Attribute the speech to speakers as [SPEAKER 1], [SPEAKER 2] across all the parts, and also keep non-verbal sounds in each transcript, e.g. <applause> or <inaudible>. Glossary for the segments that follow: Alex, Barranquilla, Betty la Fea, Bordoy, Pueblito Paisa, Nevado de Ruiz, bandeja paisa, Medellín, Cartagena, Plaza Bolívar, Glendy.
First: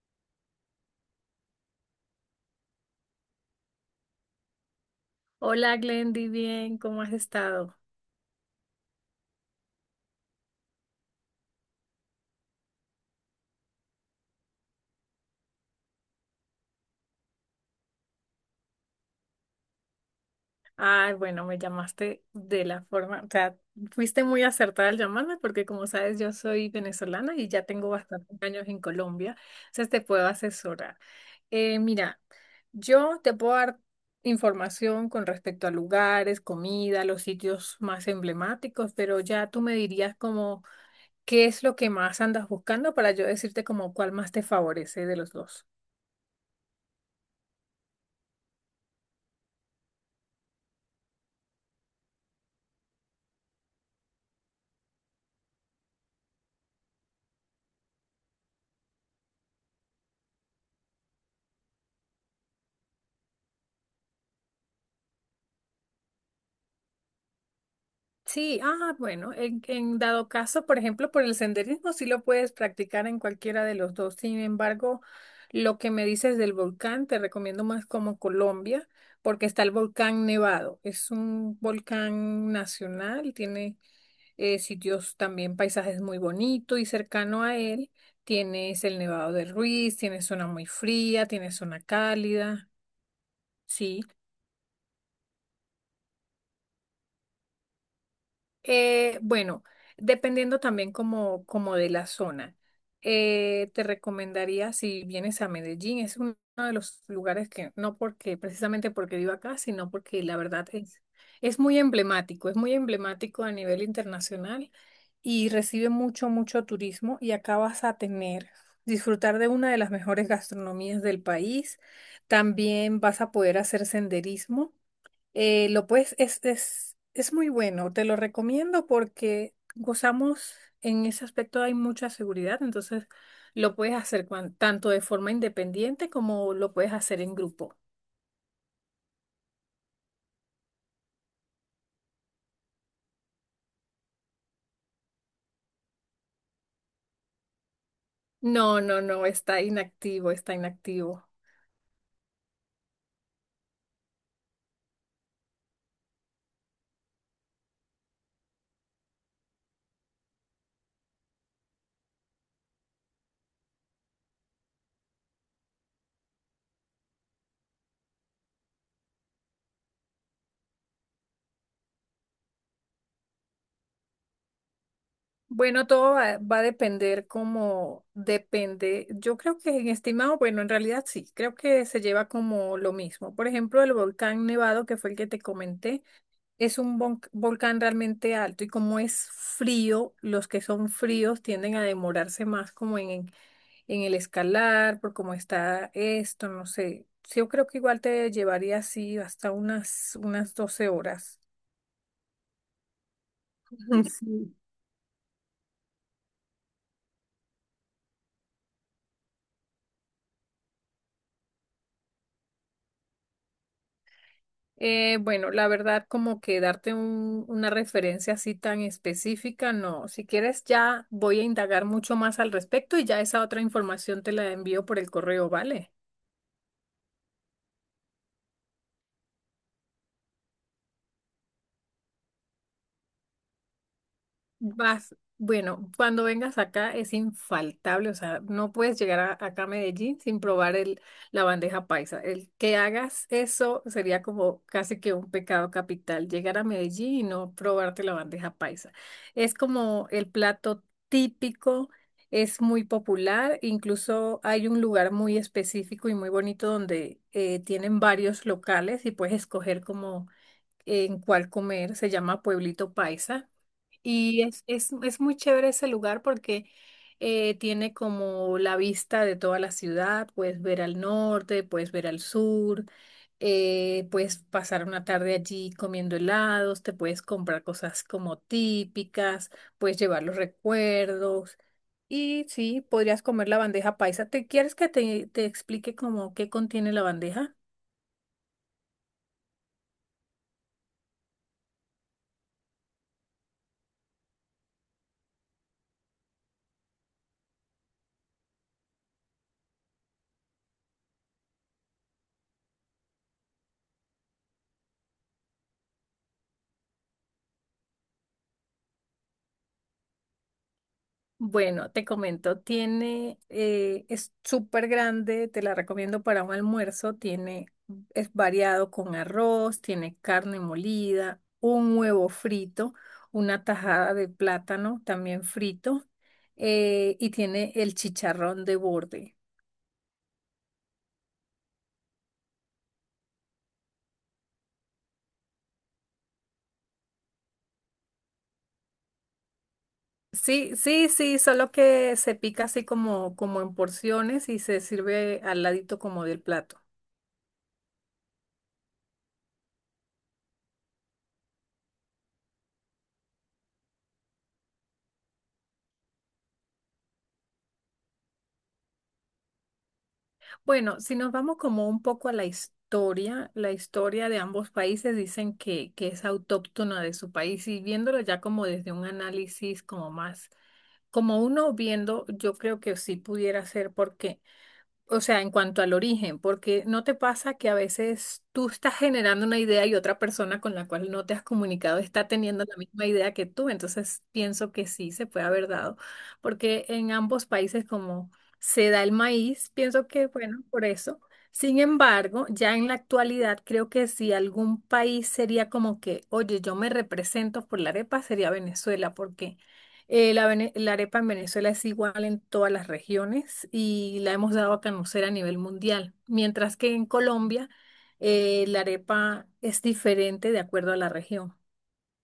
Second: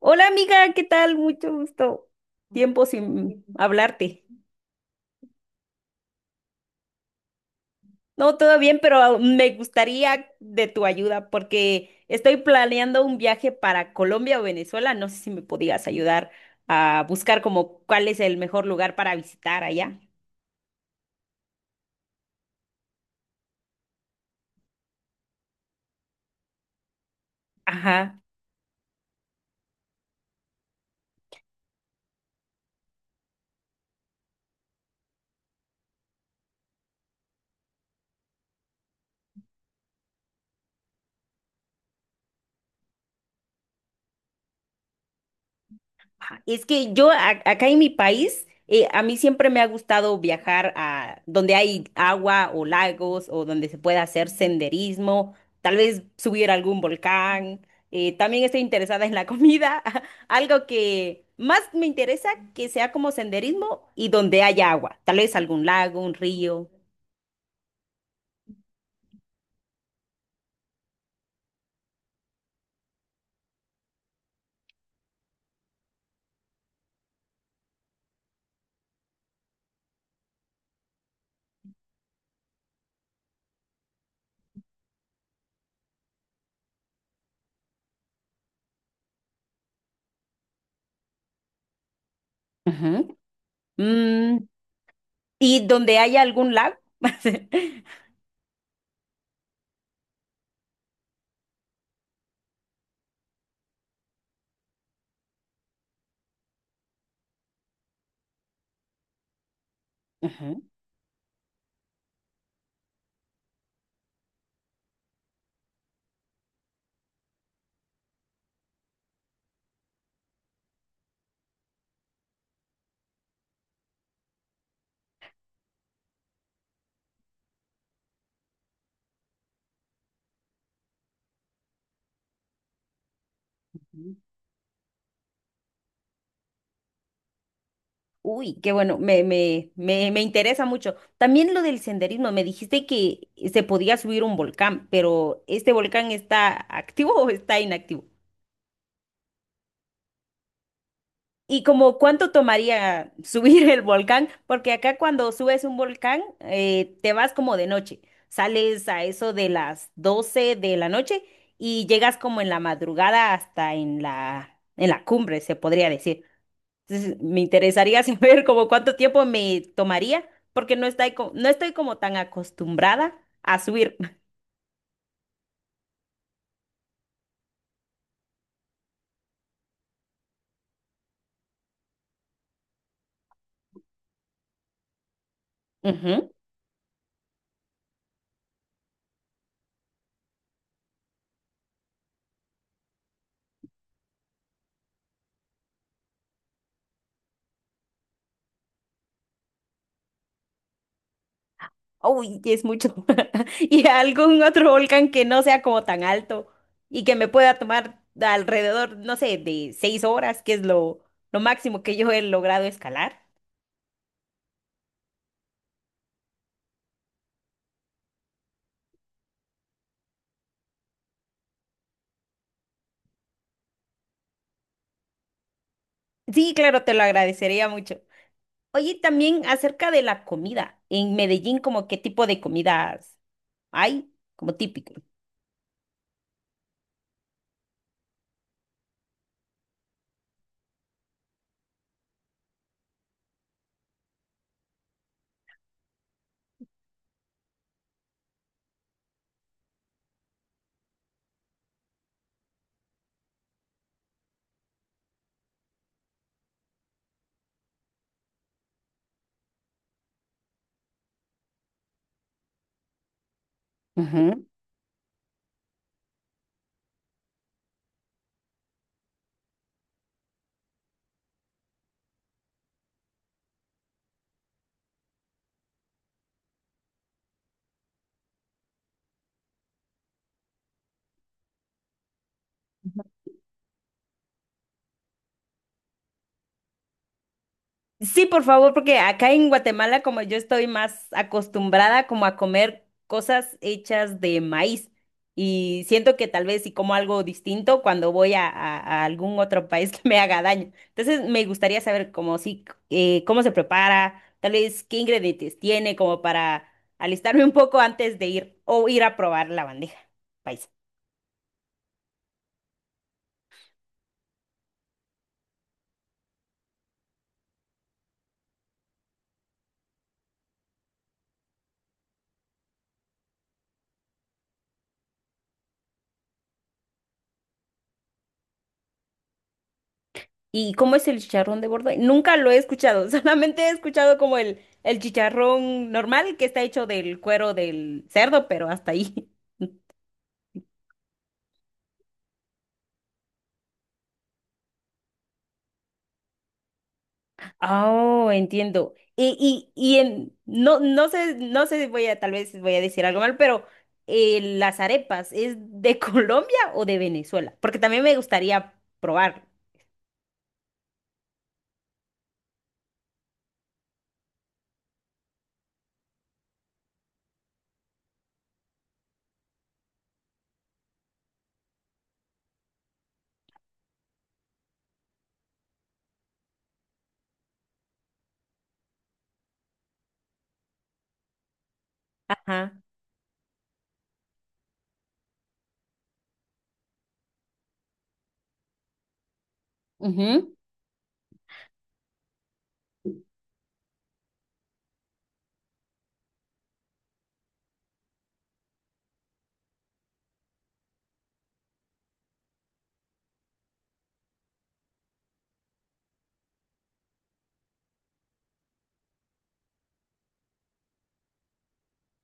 [SPEAKER 1] Hola amiga, ¿qué tal? Mucho gusto. Tiempo sin hablarte.
[SPEAKER 2] Hola Glendy, bien, ¿cómo has estado?
[SPEAKER 1] No, todo bien, pero me gustaría de tu ayuda porque estoy planeando un viaje para Colombia o Venezuela. No sé si me podías ayudar a buscar como cuál es el mejor lugar para visitar allá.
[SPEAKER 2] Ay, bueno, me llamaste de la forma, o sea, fuiste muy acertada al llamarme porque como sabes yo soy venezolana y ya tengo
[SPEAKER 1] Ajá.
[SPEAKER 2] bastantes años en Colombia, entonces te puedo asesorar. Mira, yo te puedo dar información con respecto a lugares, comida, los sitios más emblemáticos, pero ya tú me dirías como qué es lo que más andas buscando para yo decirte como cuál más te favorece de los dos.
[SPEAKER 1] Ajá, es que yo acá en mi país, a mí siempre me ha gustado viajar a donde hay agua o lagos o donde se pueda hacer senderismo, tal vez subir a algún volcán. También estoy interesada en la comida, <laughs> algo que más me interesa que sea como senderismo y donde haya agua, tal vez algún lago, un río.
[SPEAKER 2] Sí, ah, bueno, en dado caso, por ejemplo, por el senderismo sí lo puedes practicar en cualquiera de los dos. Sin embargo, lo que me dices del volcán, te recomiendo más como Colombia, porque está el volcán Nevado. Es un volcán nacional, tiene sitios también, paisajes muy bonitos y cercano a él tienes el Nevado de Ruiz, tienes zona muy fría, tienes zona cálida,
[SPEAKER 1] Ujú.
[SPEAKER 2] sí.
[SPEAKER 1] Mm, y donde haya algún lago. <laughs>
[SPEAKER 2] Bueno, dependiendo también como de la zona. Te recomendaría si vienes a Medellín, es uno de los lugares que no porque precisamente porque vivo acá, sino porque la verdad es muy emblemático a nivel internacional y recibe mucho turismo y acá vas a tener, disfrutar de una de las mejores gastronomías del país. También vas a poder hacer senderismo. Lo puedes, es muy bueno, te lo recomiendo porque gozamos en ese aspecto, hay mucha seguridad, entonces lo puedes
[SPEAKER 1] Ujú.
[SPEAKER 2] hacer tanto de forma independiente como lo puedes hacer en grupo.
[SPEAKER 1] Uy, qué bueno, me interesa mucho. También lo del senderismo, me dijiste que se podía subir un volcán, pero ¿este volcán está activo o está inactivo?
[SPEAKER 2] No, no, no, está inactivo, está inactivo.
[SPEAKER 1] Y como cuánto tomaría <laughs> subir el volcán, porque acá cuando subes un volcán, te vas como de noche, sales a eso de las 12 de la noche y llegas como en la madrugada hasta en en la cumbre, se podría decir. Entonces, me interesaría <laughs> saber como cuánto tiempo me tomaría, porque no estoy, no estoy como tan acostumbrada a subir. <laughs>
[SPEAKER 2] Bueno, todo va a depender como depende. Yo creo que en estimado, bueno, en realidad sí, creo que se lleva como lo mismo. Por ejemplo, el volcán Nevado, que fue el que te comenté.
[SPEAKER 1] Ujú.
[SPEAKER 2] Es un volcán realmente alto y como es frío, los que son fríos tienden a demorarse más como en el escalar, por cómo está esto, no sé. Sí, yo creo que igual te llevaría así hasta unas 12 horas.
[SPEAKER 1] Uy, es mucho. <laughs> Y
[SPEAKER 2] <laughs>
[SPEAKER 1] algún
[SPEAKER 2] Sí.
[SPEAKER 1] otro volcán que no sea como tan alto y que me pueda tomar alrededor, no sé, de seis horas, que es lo máximo que yo he logrado escalar.
[SPEAKER 2] Bueno, la verdad, como que darte una referencia así tan específica, no. Si quieres, ya voy a indagar mucho más al respecto y ya esa otra información te la envío por el correo, ¿vale?
[SPEAKER 1] Sí, claro, te lo agradecería mucho. Oye, también acerca de la comida. En Medellín, ¿como qué tipo de comidas hay? Como típico.
[SPEAKER 2] Vas, bueno, cuando vengas acá es infaltable, o sea, no puedes llegar acá a Medellín sin probar la bandeja paisa. El que hagas eso sería como casi que un pecado capital, llegar a Medellín y no probarte la bandeja paisa. Es como el plato típico, es muy popular, incluso hay un lugar muy específico y muy bonito donde tienen varios locales y puedes escoger como en cuál comer, se llama Pueblito Paisa. Y es muy chévere ese lugar porque tiene como la vista de toda la ciudad, puedes ver al norte, puedes ver al sur, puedes pasar una tarde allí comiendo helados, te puedes comprar cosas como típicas, puedes llevar los recuerdos y sí, podrías comer la bandeja paisa. ¿Te quieres que te explique como qué contiene la bandeja?
[SPEAKER 1] Sí, por favor, porque acá en Guatemala, como yo estoy más acostumbrada como a comer cosas hechas de maíz y siento que tal vez si como algo distinto cuando voy a, a algún otro país <laughs> que me haga daño. Entonces, me gustaría saber cómo si cómo se prepara, tal vez qué ingredientes tiene como para alistarme un poco antes de ir o ir a probar la bandeja paisa.
[SPEAKER 2] Bueno, te comento, tiene, es súper grande, te la recomiendo para un almuerzo, tiene, es variado con arroz, tiene carne molida, un huevo frito, una tajada de plátano también frito, y tiene el chicharrón de borde.
[SPEAKER 1] ¿Y cómo es el chicharrón de Bordoy? Nunca lo he escuchado, <laughs> solamente he escuchado como el chicharrón normal que está hecho del cuero del cerdo, pero hasta ahí. <laughs>
[SPEAKER 2] Sí, sí, sí, solo que se pica así como en porciones y se sirve al ladito como del plato.
[SPEAKER 1] Oh, entiendo. Y, y en, no, no sé, si voy a, tal vez voy a decir algo mal, pero las arepas, ¿es de <laughs> Colombia o de Venezuela? Porque también me gustaría probar.
[SPEAKER 2] Bueno, si nos vamos como un poco a la historia de ambos países dicen que es autóctona de su país y viéndolo ya como desde un análisis como más, como uno viendo, yo creo que sí pudiera ser porque o sea, en cuanto al origen, porque no te pasa que a veces tú estás generando una idea y otra persona con la cual no te has comunicado está teniendo la
[SPEAKER 1] Ajá.
[SPEAKER 2] misma idea que tú, entonces pienso que sí se puede haber dado, porque en ambos países como se da el maíz, pienso que
[SPEAKER 1] Ujú.
[SPEAKER 2] bueno, por eso. Sin embargo, ya en la actualidad creo que si algún país sería como que, oye, yo me represento por la arepa, sería Venezuela, porque la arepa en Venezuela es igual en todas las regiones y la hemos dado a conocer a nivel mundial, mientras que en Colombia la arepa es diferente de acuerdo a la región.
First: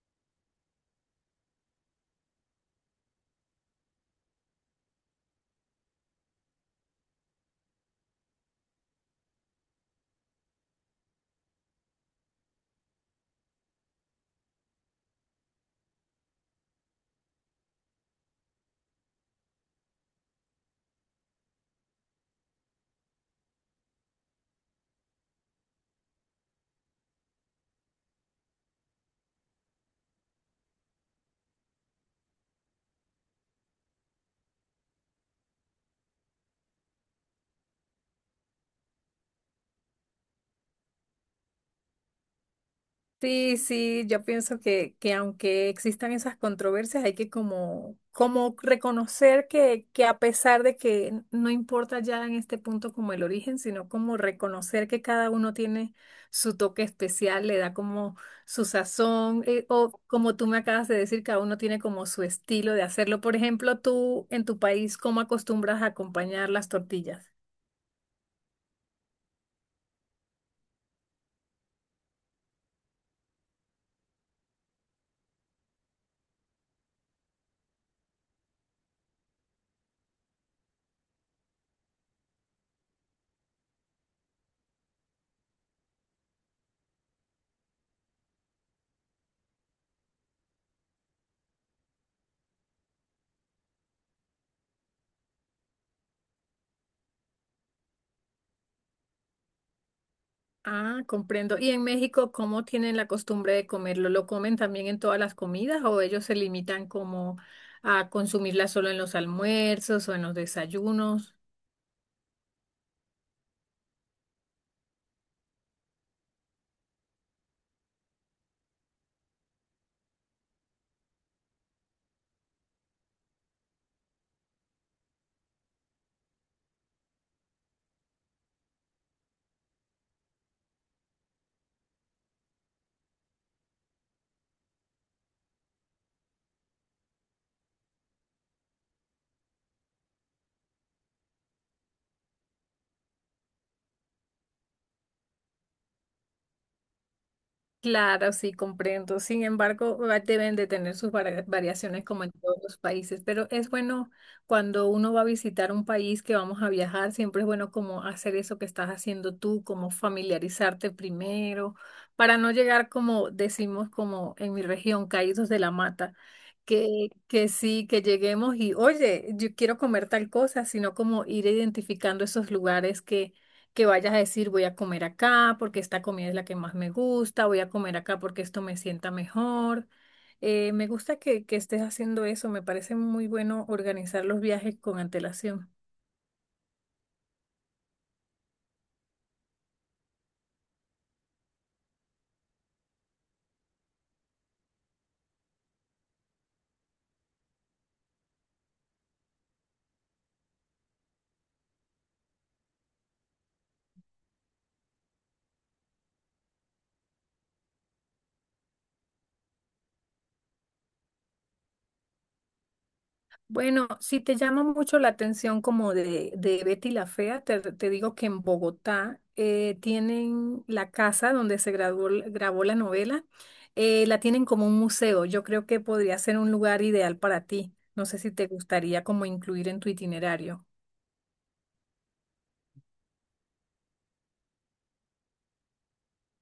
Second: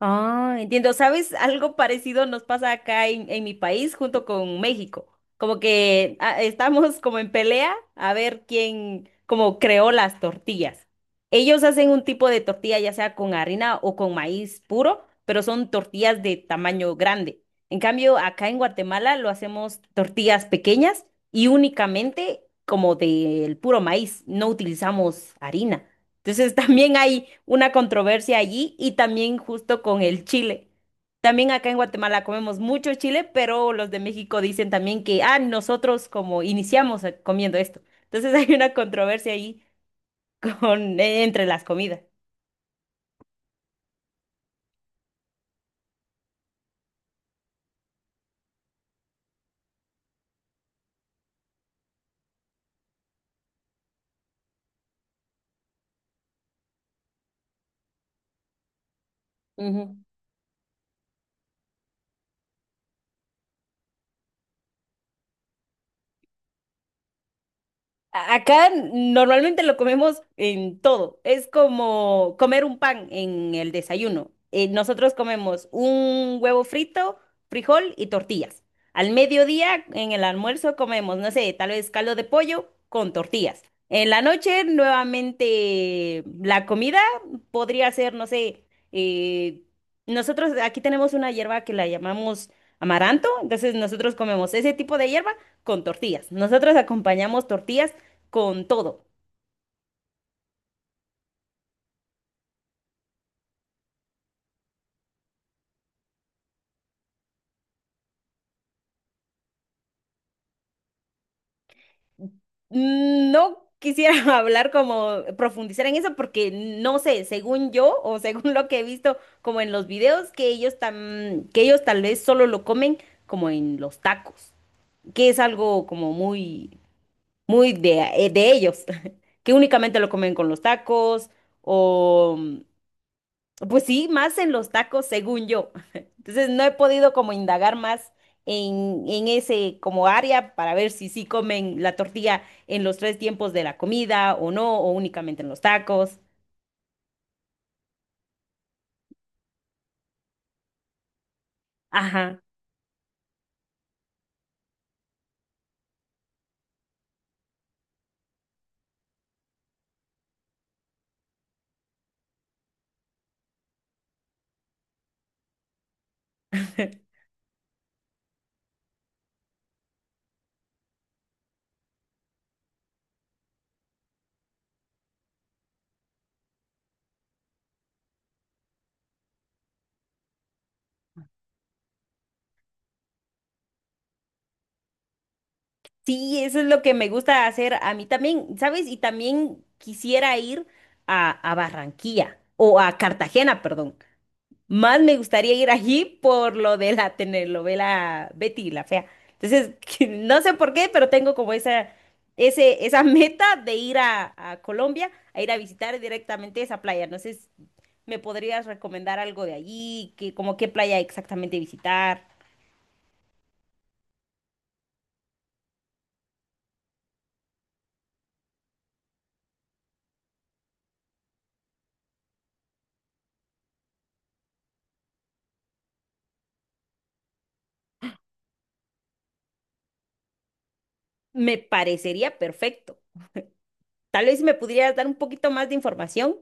[SPEAKER 1] Ah, entiendo. ¿Sabes? Algo parecido nos pasa acá en mi país junto con México. Como que ah, estamos como en pelea a ver quién como creó las tortillas. Ellos hacen un tipo de tortilla ya sea con harina o con maíz puro, pero son tortillas de tamaño grande. En cambio, acá en Guatemala lo hacemos tortillas pequeñas y únicamente como del puro maíz. No utilizamos harina. Entonces <laughs> también hay una controversia allí y también justo con el chile. También acá en Guatemala comemos mucho chile, pero los de México dicen también que, ah, nosotros como iniciamos comiendo esto. Entonces <laughs> hay una controversia ahí con, entre las comidas.
[SPEAKER 2] Sí, sí, yo pienso que aunque existan esas controversias, hay que como reconocer que a pesar de que no importa ya en este punto como el origen, sino como reconocer que cada uno tiene su toque especial, le da como su sazón, o
[SPEAKER 1] Ujú.
[SPEAKER 2] como tú me acabas de decir, cada uno tiene como su estilo de hacerlo. Por ejemplo, tú en tu país, ¿cómo acostumbras a acompañar las tortillas?
[SPEAKER 1] Acá normalmente lo comemos en todo. Es como comer un pan en el desayuno. Nosotros comemos un huevo frito, frijol y tortillas. Al mediodía, en el almuerzo, comemos, no sé, tal vez caldo de pollo con tortillas. En la noche, nuevamente, la comida podría ser, no sé, eh, nosotros aquí tenemos una hierba que la llamamos amaranto, entonces nosotros comemos ese tipo de hierba con tortillas. Nosotros acompañamos tortillas con todo.
[SPEAKER 2] Ah, comprendo. ¿Y en México cómo tienen la costumbre de comerlo? ¿Lo comen también en todas las comidas o ellos se limitan como a consumirla solo en los almuerzos o en los desayunos?
[SPEAKER 1] No quisiera <laughs> hablar como profundizar en eso porque no sé, según yo o <laughs> según lo que he visto como en los videos que ellos tan, que ellos tal vez solo lo comen como en los tacos, que es algo como muy de ellos, <laughs> que únicamente lo comen con los tacos o pues sí, más en los tacos, según yo. <laughs> Entonces no he podido como indagar más en ese como área para ver si sí comen la tortilla en los tres tiempos de la comida o no, o únicamente en los tacos.
[SPEAKER 2] Claro, sí, comprendo. Sin embargo, deben de tener sus variaciones como en
[SPEAKER 1] Ajá.
[SPEAKER 2] todos los países, pero es bueno cuando uno va a visitar un país que vamos a viajar, siempre es bueno como hacer eso que estás haciendo tú, como familiarizarte primero, para no llegar como decimos como en mi región, caídos de la mata,
[SPEAKER 1] <laughs>
[SPEAKER 2] que sí, que lleguemos y, oye, yo quiero comer tal cosa, sino como ir identificando esos lugares que vayas a decir voy a comer acá porque esta comida es la que más me gusta, voy a comer acá porque esto me sienta mejor. Me gusta que estés haciendo eso, me parece muy bueno organizar los viajes con antelación.
[SPEAKER 1] Sí, eso es lo que me gusta hacer a mí también, ¿sabes? Y también quisiera ir a Barranquilla o a Cartagena, perdón. Más me gustaría ir allí por lo de la telenovela Betty la Fea. Entonces, <laughs> que no sé por qué, pero tengo como esa, esa meta de ir a Colombia, a ir a visitar directamente esa playa. No sé si me podrías recomendar algo de allí, que, como qué playa exactamente visitar.
[SPEAKER 2] Bueno, si te llama mucho la atención como de Betty la Fea, te digo que en Bogotá tienen la casa donde se grabó la novela, la tienen como un museo. Yo creo que podría ser un lugar ideal para ti. No sé si te gustaría como incluir en tu itinerario.
[SPEAKER 1] Me parecería perfecto. Tal vez me pudieras dar un poquito más de información.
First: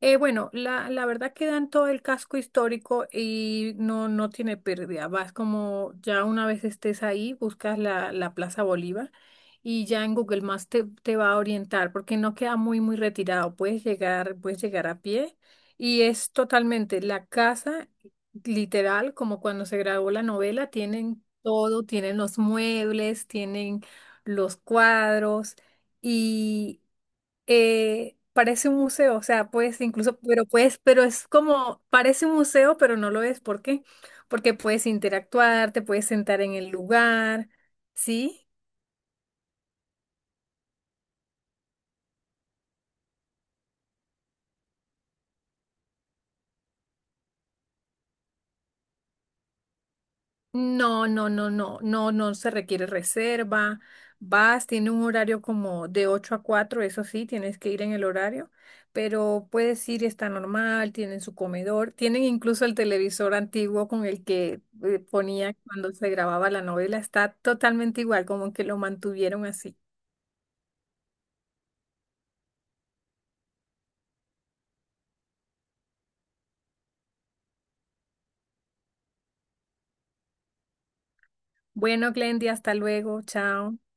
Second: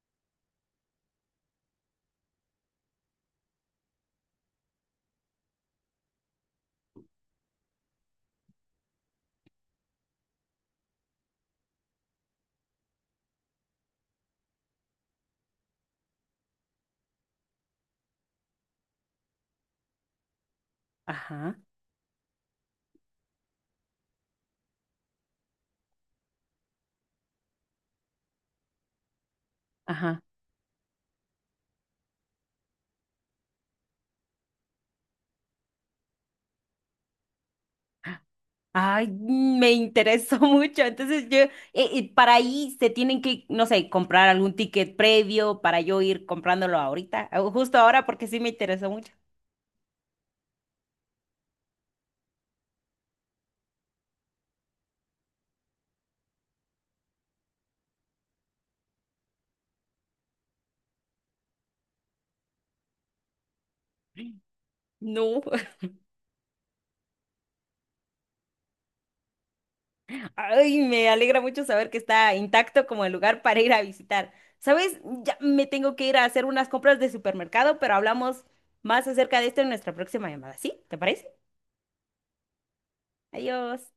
[SPEAKER 2] Bueno, la verdad que en todo el casco histórico y no, no tiene pérdida. Vas como ya una vez estés ahí, buscas la Plaza Bolívar y ya en Google Maps te va a orientar porque no queda muy retirado. Puedes llegar a pie y es totalmente la casa, literal, como cuando se grabó la novela, tienen
[SPEAKER 1] Ajá,
[SPEAKER 2] todo, tienen los muebles, tienen los cuadros. Y parece un museo, o sea, puedes incluso,
[SPEAKER 1] ajá.
[SPEAKER 2] pero puedes, pero es como, parece un museo, pero no lo es. ¿Por qué? Porque puedes interactuar, te puedes sentar en el lugar, ¿sí?
[SPEAKER 1] Ay, mm, me interesó <laughs> mucho. Entonces yo, para ahí se tienen que, no sé, comprar algún ticket previo para yo ir comprándolo ahorita, o justo ahora porque sí me interesó mucho.
[SPEAKER 2] No, no, no, no, no, no se requiere reserva. Vas, tiene un horario como de 8 a 4. Eso sí, tienes que ir en el horario, pero puedes ir, está normal, tienen su comedor, tienen incluso el televisor antiguo con el que
[SPEAKER 1] No,
[SPEAKER 2] ponía
[SPEAKER 1] <laughs>
[SPEAKER 2] cuando se grababa la novela, está totalmente igual, como que lo mantuvieron así.
[SPEAKER 1] ay, me alegra mucho saber que está intacto como el lugar para ir a visitar. ¿Sabes? Ya me tengo que ir a hacer unas compras de supermercado, pero hablamos más acerca de esto en nuestra próxima llamada. ¿Sí? ¿Te parece?
[SPEAKER 2] Bueno, Glendy, hasta luego, chao.
[SPEAKER 1] Adiós.